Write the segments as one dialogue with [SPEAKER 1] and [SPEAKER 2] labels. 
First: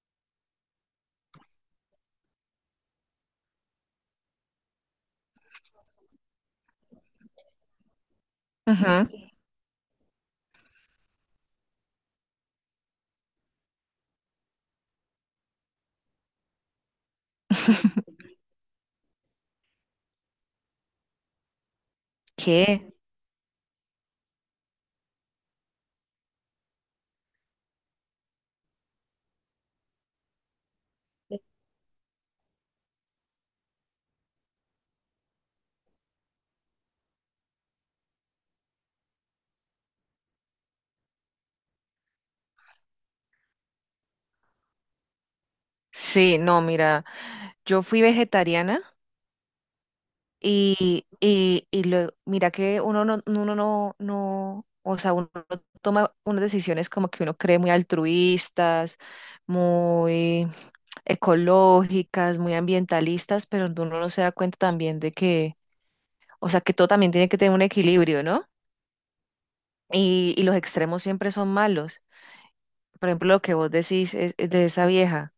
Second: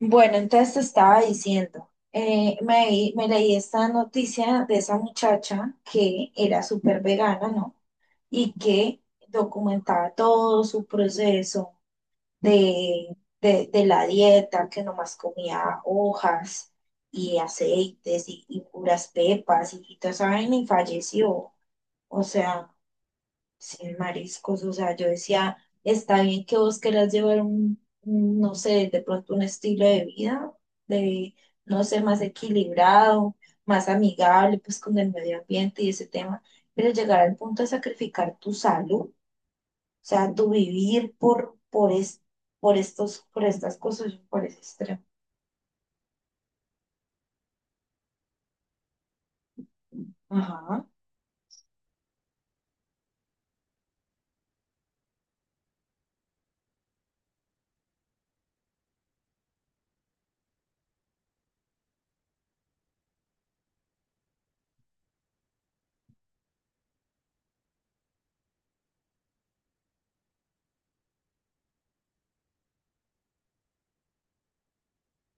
[SPEAKER 1] Bueno, entonces te estaba diciendo, me leí esta noticia de esa muchacha que era súper vegana, ¿no? Y que
[SPEAKER 2] Ujú.
[SPEAKER 1] documentaba todo su proceso de, de la dieta, que nomás comía hojas y aceites y puras pepas y toda esa vaina y falleció. O sea,
[SPEAKER 2] ¿Qué?
[SPEAKER 1] sin mariscos, o sea, yo decía, está bien que vos querás llevar un, no sé, de pronto un estilo de vida, de, no sé, más equilibrado, más amigable, pues con el medio ambiente y ese tema, pero llegar al punto de sacrificar tu salud, o sea, tu vivir por estas cosas, por ese extremo.
[SPEAKER 2] Sí, no, mira, yo fui vegetariana
[SPEAKER 1] Ajá.
[SPEAKER 2] y luego, mira que uno no, o sea, uno toma unas decisiones como que uno cree muy altruistas, muy ecológicas, muy ambientalistas, pero uno no se da cuenta también de que, o sea, que todo también tiene que tener un equilibrio, ¿no? Y los extremos siempre son malos. Por ejemplo, lo que vos decís es de esa vieja.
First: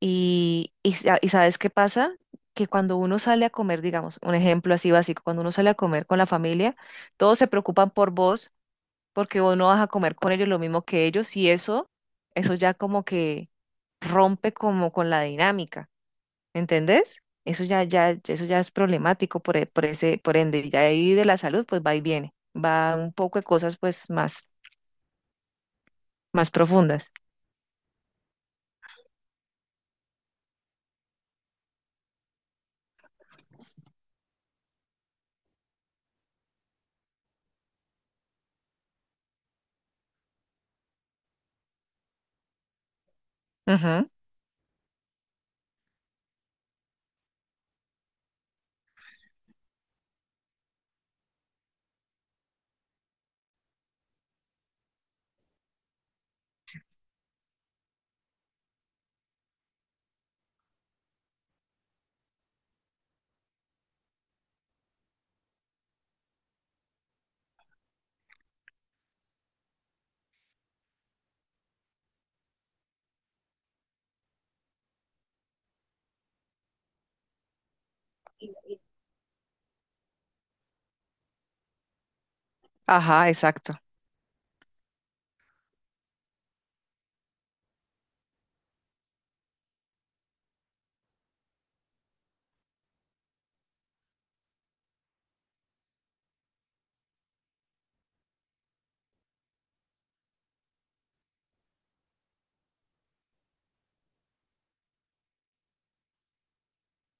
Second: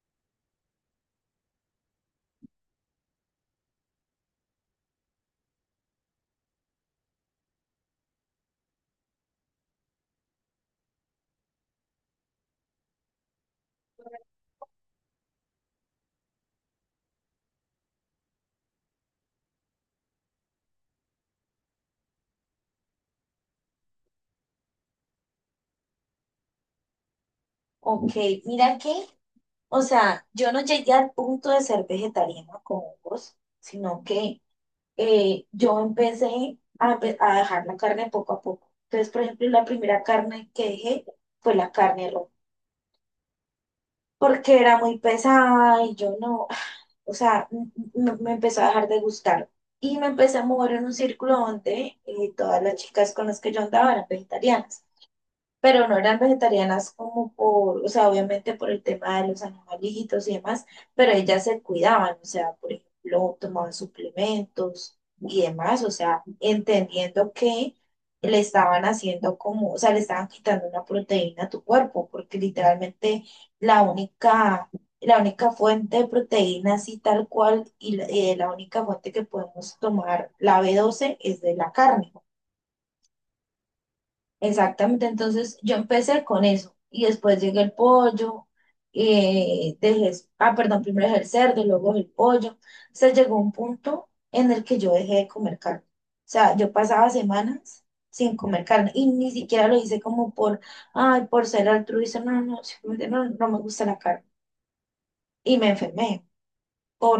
[SPEAKER 2] Y ¿sabes qué pasa? Que cuando uno sale a comer, digamos, un ejemplo así básico, cuando uno sale a comer con la familia, todos se preocupan por vos porque vos no vas a comer con ellos lo mismo que ellos y eso ya como que rompe como con la dinámica, ¿entendés? Eso ya, ya, eso ya es problemático por, e- por ese, por ende, y ya ahí de la salud, pues va y viene, va un poco de cosas pues más profundas.
[SPEAKER 1] Ok, mira que o sea, yo no llegué al punto de ser vegetariana con hongos, sino que yo empecé a dejar la carne poco a poco. Entonces, por ejemplo, la primera carne que dejé fue la carne roja,
[SPEAKER 2] Ujú.
[SPEAKER 1] porque era muy pesada y yo no, o sea, empezó a dejar de gustar. Y me empecé a mover en un círculo donde todas las chicas con las que yo andaba eran vegetarianas, pero no eran vegetarianas como por, o sea, obviamente por el tema de los animalitos y demás, pero ellas se cuidaban, o sea, por ejemplo, tomaban suplementos y demás, o sea, entendiendo que le estaban haciendo como, o sea, le estaban quitando una proteína a tu cuerpo, porque literalmente la única, la única fuente de proteína así tal cual y la única fuente que podemos tomar la B12 es de la carne.
[SPEAKER 2] Ajá, exacto.
[SPEAKER 1] Exactamente, entonces yo empecé con eso y después llegué el pollo, perdón, primero dejé el cerdo, luego el pollo. Se llegó a un punto en el que yo dejé de comer carne. O sea, yo pasaba semanas sin comer carne y ni siquiera lo hice como por ser altruista, no, no, simplemente no, no me gusta la carne. Y me enfermé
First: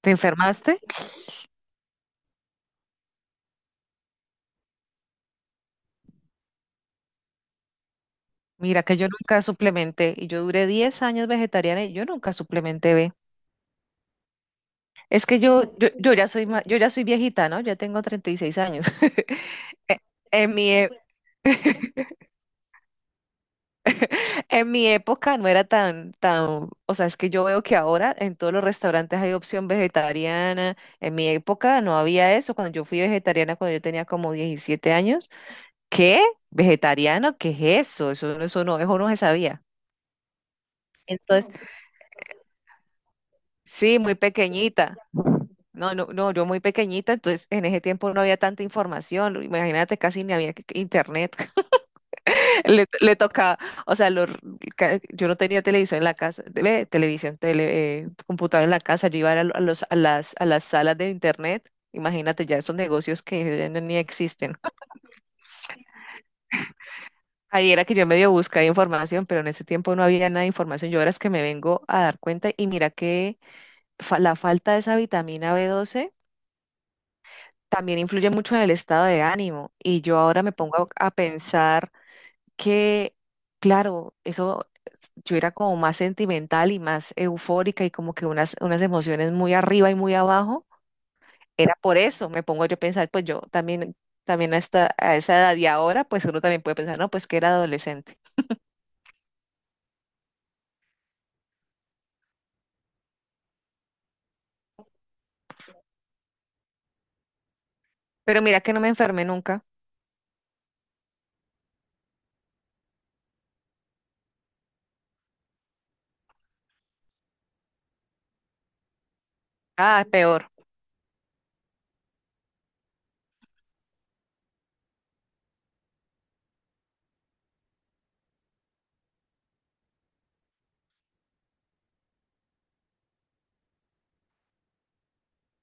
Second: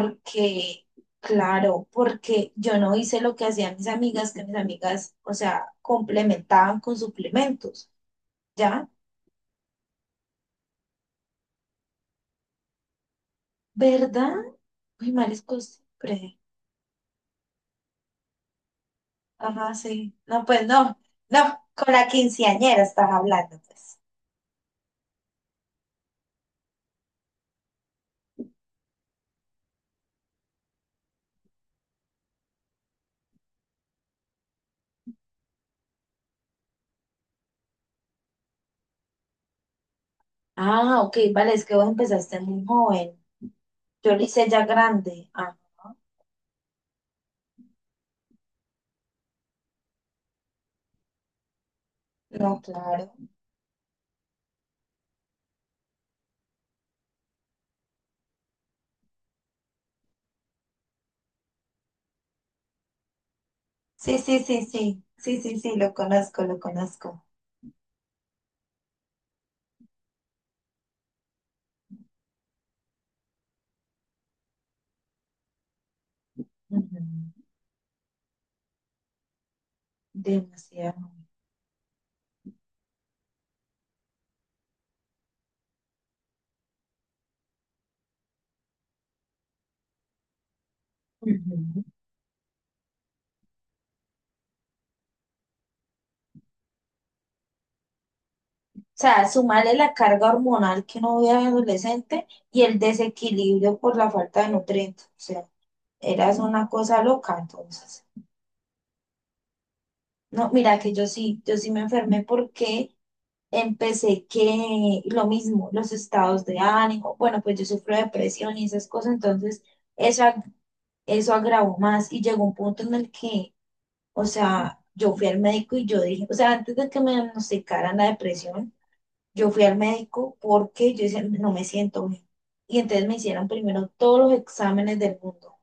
[SPEAKER 2] ¿Te enfermaste?
[SPEAKER 1] claro, porque yo no hice lo que hacían mis amigas, que mis amigas, o sea, complementaban con suplementos.
[SPEAKER 2] Mira
[SPEAKER 1] ¿Ya?
[SPEAKER 2] que yo nunca suplementé y yo duré 10 años vegetariana y yo nunca suplementé B.
[SPEAKER 1] ¿Verdad? Uy,
[SPEAKER 2] Es
[SPEAKER 1] mal
[SPEAKER 2] que
[SPEAKER 1] es
[SPEAKER 2] yo ya
[SPEAKER 1] costumbre.
[SPEAKER 2] soy yo ya soy viejita, ¿no? Ya tengo 36 años.
[SPEAKER 1] Ajá,
[SPEAKER 2] E-
[SPEAKER 1] sí. No,
[SPEAKER 2] En
[SPEAKER 1] pues
[SPEAKER 2] mi, e-
[SPEAKER 1] no, no, con la quinceañera estás hablando, pues.
[SPEAKER 2] en mi época no era tan, o sea, es que yo veo que ahora en todos los restaurantes hay opción vegetariana. En mi época no había eso. Cuando yo fui vegetariana, cuando yo tenía como 17 años, ¿qué? ¿Vegetariano? ¿Qué es eso? Eso, eso no se sabía.
[SPEAKER 1] Ah, ok,
[SPEAKER 2] Entonces,
[SPEAKER 1] vale, es que vos empezaste muy joven.
[SPEAKER 2] sí,
[SPEAKER 1] Yo
[SPEAKER 2] muy
[SPEAKER 1] lo hice ya
[SPEAKER 2] pequeñita.
[SPEAKER 1] grande. Ah,
[SPEAKER 2] No, yo muy pequeñita, entonces en ese tiempo no había tanta información, imagínate, casi ni había internet.
[SPEAKER 1] no,
[SPEAKER 2] Le,
[SPEAKER 1] claro.
[SPEAKER 2] le tocaba, o sea, yo no tenía televisión en la casa, ve, televisión, tele, computadora en la casa, yo iba a, lo- a los, a las salas de internet, imagínate ya esos negocios que ya ni
[SPEAKER 1] Sí, sí,
[SPEAKER 2] existen.
[SPEAKER 1] sí, sí. Sí, sí, sí, lo conozco, lo conozco.
[SPEAKER 2] Ahí era que yo medio buscaba información, pero en ese tiempo no había nada de información, yo ahora es que me vengo a dar cuenta y mira que la falta de esa vitamina B12
[SPEAKER 1] Ujú.
[SPEAKER 2] también influye mucho en el estado de ánimo. Y yo ahora me pongo
[SPEAKER 1] Demasiado.
[SPEAKER 2] a pensar que, claro, yo era como más sentimental y más eufórica y como que unas emociones muy arriba y muy abajo. Era
[SPEAKER 1] Ujú. O
[SPEAKER 2] por eso, me pongo yo a pensar, pues yo también, también hasta a esa edad y ahora, pues uno también puede pensar, no, pues que era adolescente.
[SPEAKER 1] sea, sumarle la carga hormonal que no había adolescente y el desequilibrio por la falta de nutrientes. O sea, eras una cosa loca entonces.
[SPEAKER 2] Pero mira que no me enfermé nunca.
[SPEAKER 1] No, mira que yo sí, me enfermé porque empecé que lo mismo, los estados de ánimo, bueno, pues yo sufro de depresión y esas cosas, entonces
[SPEAKER 2] Ah,
[SPEAKER 1] eso,
[SPEAKER 2] peor.
[SPEAKER 1] ag- eso agravó más y llegó un punto en el que, o sea, yo fui al médico y yo dije, o sea, antes de que me diagnosticaran la depresión, yo fui al médico porque yo decía, no me siento bien. Y entonces me hicieron primero todos los exámenes del mundo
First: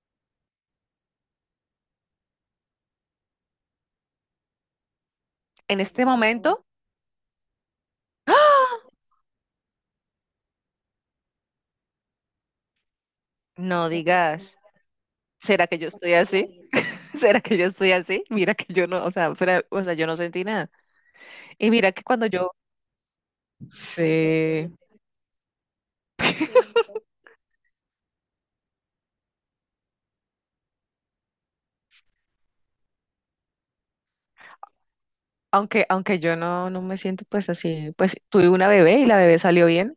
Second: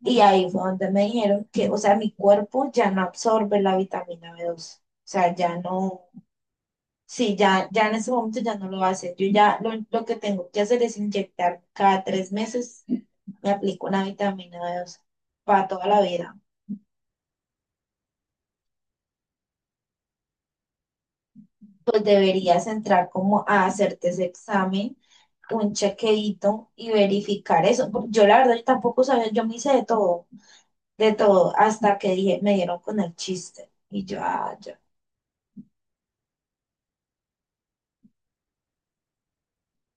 [SPEAKER 1] y ahí fue donde me dijeron que, o sea, mi cuerpo ya no absorbe la vitamina B2. O sea, ya
[SPEAKER 2] En
[SPEAKER 1] no,
[SPEAKER 2] este momento,
[SPEAKER 1] sí, ya, en ese momento ya no lo hace. Yo ya lo que tengo que hacer es inyectar cada 3 meses, me aplico
[SPEAKER 2] no
[SPEAKER 1] una
[SPEAKER 2] digas,
[SPEAKER 1] vitamina B2 para
[SPEAKER 2] ¿será que
[SPEAKER 1] toda
[SPEAKER 2] yo
[SPEAKER 1] la
[SPEAKER 2] estoy
[SPEAKER 1] vida.
[SPEAKER 2] así? ¿Será que yo estoy así? Mira que yo no, o sea, o sea, yo no sentí nada. Y mira que
[SPEAKER 1] Pues
[SPEAKER 2] cuando yo,
[SPEAKER 1] deberías entrar como a hacerte ese
[SPEAKER 2] sí,
[SPEAKER 1] examen, un chequeito y verificar eso. Porque yo la verdad yo tampoco sabía, yo me hice de todo, hasta que me dieron con el chiste. Y yo, ah,
[SPEAKER 2] aunque yo no, no me siento pues así, pues tuve una bebé y la bebé salió bien.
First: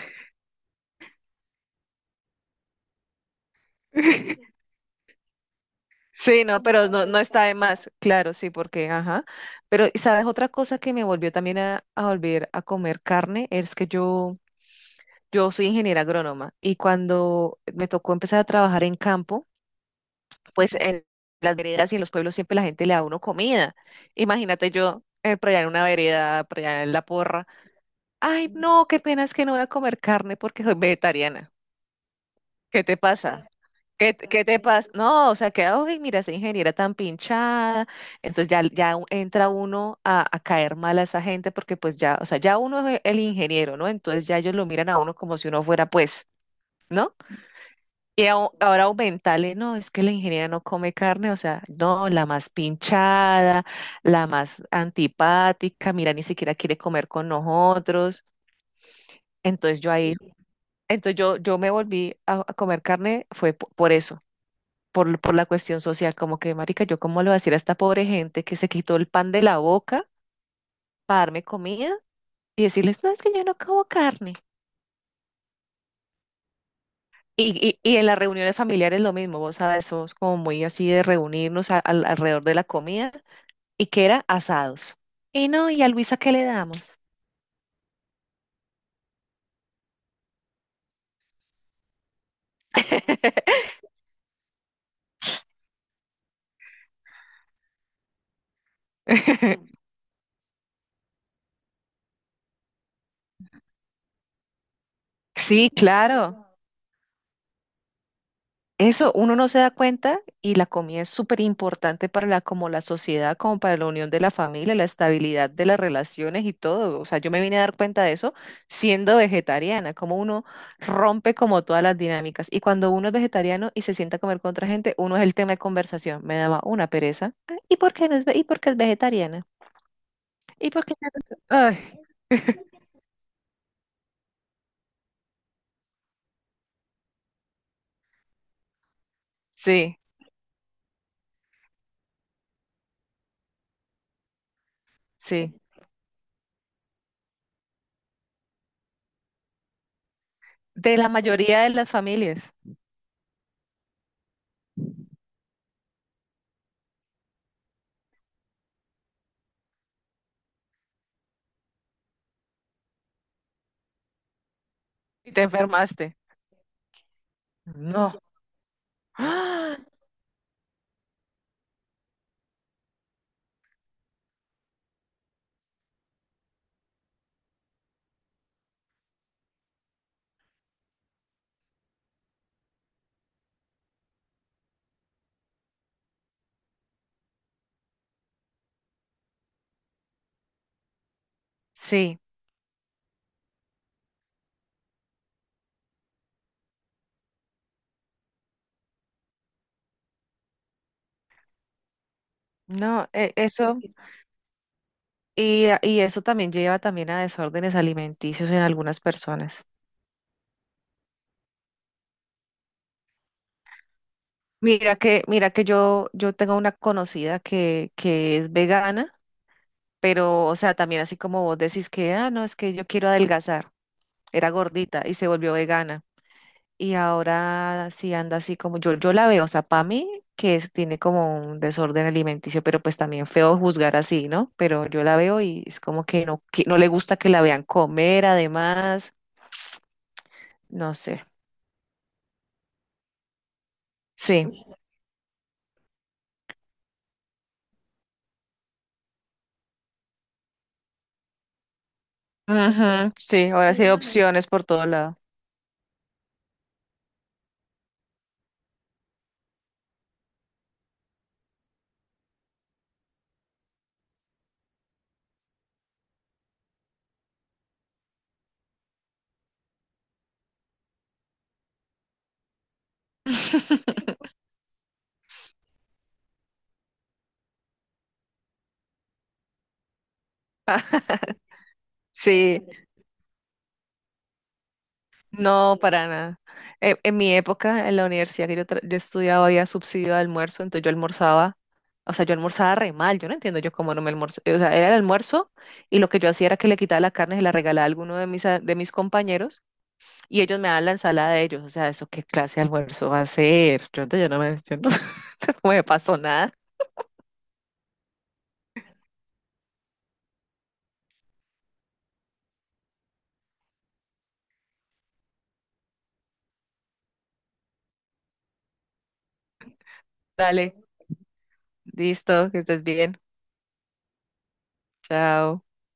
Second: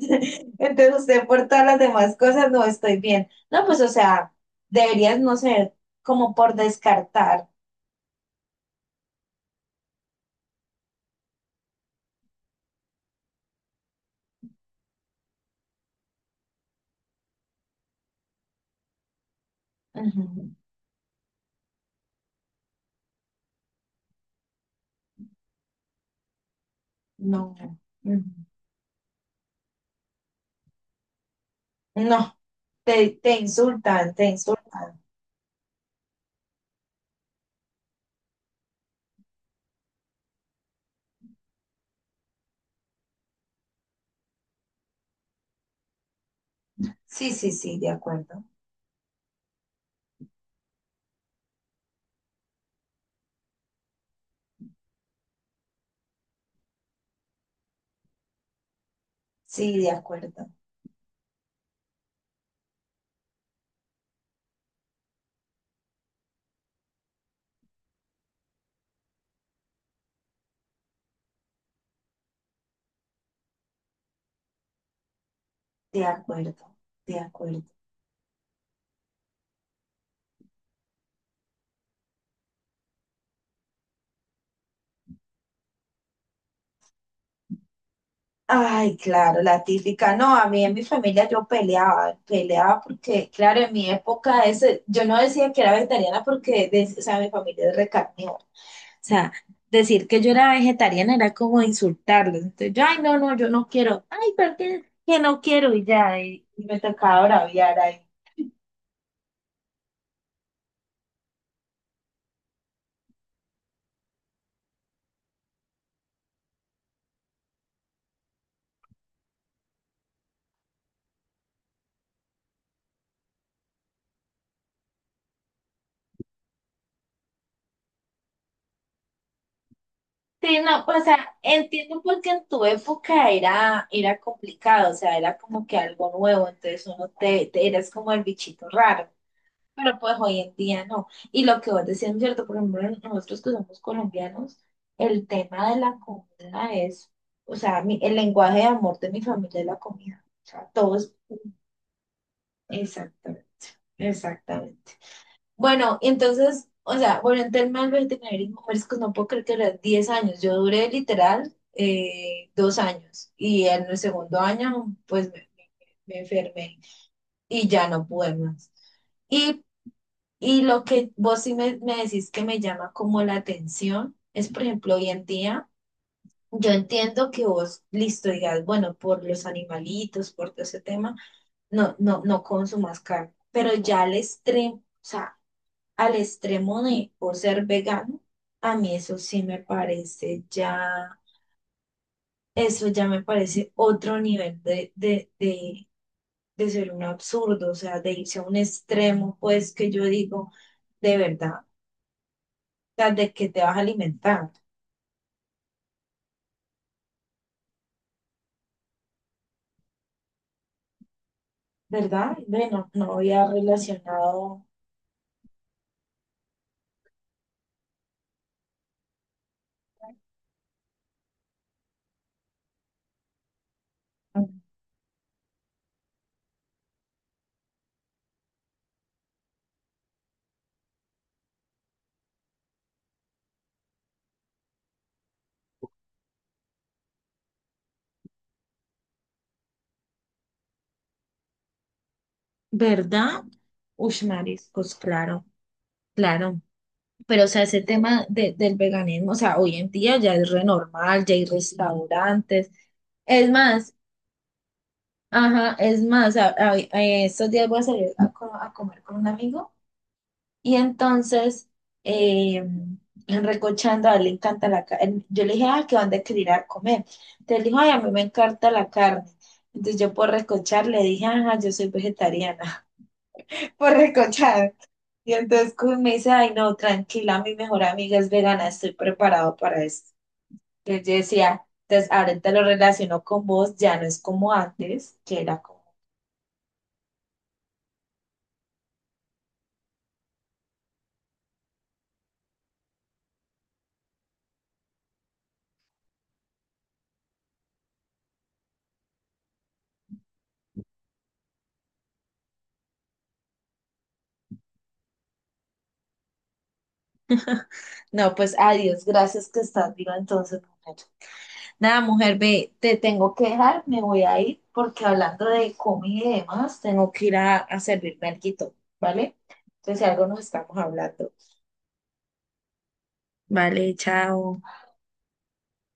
[SPEAKER 1] Entonces usted por todas las demás cosas no estoy bien. No, pues o sea, deberías no sé como
[SPEAKER 2] Sí,
[SPEAKER 1] por
[SPEAKER 2] no, pero no está
[SPEAKER 1] descartar.
[SPEAKER 2] de más, claro, sí, porque, ajá. Pero, ¿sabes otra cosa que me volvió también a volver a comer carne? Es que yo soy ingeniera agrónoma y cuando me tocó empezar a trabajar en campo,
[SPEAKER 1] Ujú.
[SPEAKER 2] pues en las veredas y en los pueblos siempre la gente le da a uno comida. Imagínate yo por allá en una vereda, por allá en la porra.
[SPEAKER 1] No, ujú.
[SPEAKER 2] Ay, no, qué pena es que no voy a comer carne porque soy vegetariana.
[SPEAKER 1] No,
[SPEAKER 2] ¿Qué te
[SPEAKER 1] te
[SPEAKER 2] pasa?
[SPEAKER 1] insultan,
[SPEAKER 2] ¿Qué,
[SPEAKER 1] te
[SPEAKER 2] te qué te pasa?
[SPEAKER 1] insultan.
[SPEAKER 2] No, o sea, que, ay, mira, esa ingeniera tan pinchada. Entonces ya, entra uno a caer mal a esa gente porque pues ya, o sea, ya uno es el ingeniero, ¿no? Entonces ya ellos lo miran a uno como si uno fuera pues, ¿no?
[SPEAKER 1] Sí, sí, sí, de
[SPEAKER 2] Y
[SPEAKER 1] acuerdo.
[SPEAKER 2] ahora aumentarle, no, es que la ingeniera no come carne, o sea, no, la más pinchada, la más antipática, mira, ni siquiera quiere comer con nosotros.
[SPEAKER 1] Sí,
[SPEAKER 2] Entonces
[SPEAKER 1] de
[SPEAKER 2] yo ahí.
[SPEAKER 1] acuerdo,
[SPEAKER 2] Entonces yo me volví a comer carne, fue por eso, por la cuestión social, como que, marica, yo cómo le voy a decir a esta pobre gente que se quitó el pan de la boca para darme comida y decirles, no, es que yo no como carne.
[SPEAKER 1] de acuerdo, de acuerdo.
[SPEAKER 2] Y en las reuniones familiares lo mismo, vos sabes, somos como muy así de reunirnos alrededor de la comida y que era asados. Y no, ¿y a Luisa qué le damos?
[SPEAKER 1] Ay, claro, la típica. No, a mí en mi familia yo peleaba, peleaba porque, claro, en mi época ese, yo no decía que era vegetariana porque, o sea, mi familia es recarnívora. O sea, decir que yo era vegetariana era como insultarlos. Entonces, yo, ay, no, no, yo no quiero. Ay, ¿por qué? Que no
[SPEAKER 2] Sí,
[SPEAKER 1] quiero y ya. Y,
[SPEAKER 2] claro.
[SPEAKER 1] y me tocaba braviar ahí.
[SPEAKER 2] Eso, uno no se da cuenta y la comida es súper importante para la, como la sociedad, como para la unión de la familia, la estabilidad de las relaciones y todo. O sea, yo me vine a dar cuenta de eso siendo vegetariana, como uno rompe como todas las dinámicas. Y cuando uno es vegetariano y se sienta a comer con otra gente, uno es el tema de conversación. Me daba una pereza. "Ah, ¿y por qué no es, ve- y por qué es vegetariana?
[SPEAKER 1] Sí,
[SPEAKER 2] ¿Y
[SPEAKER 1] no,
[SPEAKER 2] por qué
[SPEAKER 1] o
[SPEAKER 2] no
[SPEAKER 1] sea,
[SPEAKER 2] es-"
[SPEAKER 1] entiendo
[SPEAKER 2] Ay,
[SPEAKER 1] porque en tu época era complicado, o sea, era como que algo nuevo, entonces uno te eras como el bichito raro. Pero
[SPEAKER 2] sí,
[SPEAKER 1] pues hoy en día no. Y lo que vos decías, ¿es cierto? Por ejemplo, nosotros que somos colombianos, el
[SPEAKER 2] sí.
[SPEAKER 1] tema de la comida es, o sea, el lenguaje de amor de mi familia es la comida. O sea,
[SPEAKER 2] De la
[SPEAKER 1] todos,
[SPEAKER 2] mayoría de las familias.
[SPEAKER 1] exactamente, exactamente. Bueno, entonces, o sea, bueno, en tema del vegetarianismo, mariscos, no puedo creer que eran 10 años. Yo duré literal 2 años y en el segundo año, pues
[SPEAKER 2] Y te enfermaste.
[SPEAKER 1] me enfermé y ya no
[SPEAKER 2] No.
[SPEAKER 1] pude más. Y
[SPEAKER 2] ¡Ah!
[SPEAKER 1] Y lo que vos sí me decís que me llama como la atención es, por ejemplo, hoy en día, yo entiendo que vos, listo, digas, bueno, por los animalitos, por todo ese tema, no consumas carne, pero ya al extremo, o sea, al extremo de o ser vegano, a mí eso sí me parece ya,
[SPEAKER 2] Sí.
[SPEAKER 1] eso ya me parece otro nivel de ser un absurdo, o sea, de irse a un extremo, pues que yo digo, de verdad.
[SPEAKER 2] No,
[SPEAKER 1] Sea, de que te vas
[SPEAKER 2] eso,
[SPEAKER 1] a alimentar,
[SPEAKER 2] y, y eso también lleva también a desórdenes alimenticios en algunas personas.
[SPEAKER 1] ¿verdad? Bueno, no había relacionado,
[SPEAKER 2] Mira que yo tengo una conocida que es vegana, pero, o sea, también así como vos decís que, ah, no, es que yo quiero adelgazar. Era gordita y se volvió vegana. Y ahora sí anda así como yo la veo, o sea, para mí que tiene como un desorden alimenticio, pero pues también feo juzgar así, ¿no? Pero yo la veo y es como que no le gusta que la vean comer, además, no sé.
[SPEAKER 1] ¿verdad? Ush,
[SPEAKER 2] Sí,
[SPEAKER 1] mariscos, claro, claro. Pero, o sea, ese tema del veganismo, o sea, hoy en día ya es re normal, ya hay restaurantes.
[SPEAKER 2] ujú.
[SPEAKER 1] Es
[SPEAKER 2] Sí, ahora sí hay
[SPEAKER 1] más,
[SPEAKER 2] opciones por todo lado.
[SPEAKER 1] ajá, es más, estos días voy a salir a comer con un amigo. Y entonces, eh, en Recochando, a él le encanta la carne. Yo le dije, ah, ¿qué dónde querer ir a comer? Entonces dijo, ay, a mí me encanta la carne. Entonces yo por recochar le dije, ajá, yo soy vegetariana, por recochar. Y entonces como me dice, ay, no, tranquila, mi mejor amiga es vegana, estoy preparado para esto. Entonces yo decía, entonces ahorita
[SPEAKER 2] Sí,
[SPEAKER 1] lo relaciono con vos, ya no es como antes, que era
[SPEAKER 2] no,
[SPEAKER 1] como,
[SPEAKER 2] para nada. En mi época, en la universidad que yo, yo estudiaba, había subsidio de almuerzo, entonces yo almorzaba, o sea, yo almorzaba re mal, yo no entiendo yo cómo no me almorzaba, o sea, era el almuerzo y lo que yo hacía era que le quitaba la carne y se la regalaba a alguno de de mis compañeros y ellos me daban la ensalada de ellos, o sea, ¿eso qué clase de almuerzo va a ser? Yo no me pasó nada.
[SPEAKER 1] no, pues adiós, gracias que estás viva entonces. Mujer". Nada, mujer, ve, te tengo que dejar, me voy a ir porque hablando de comida y demás, tengo que ir a servirme alguito, ¿vale? Entonces, si algo nos
[SPEAKER 2] Dale,
[SPEAKER 1] estamos hablando.
[SPEAKER 2] listo, que estés bien,
[SPEAKER 1] Vale, chao.
[SPEAKER 2] chao.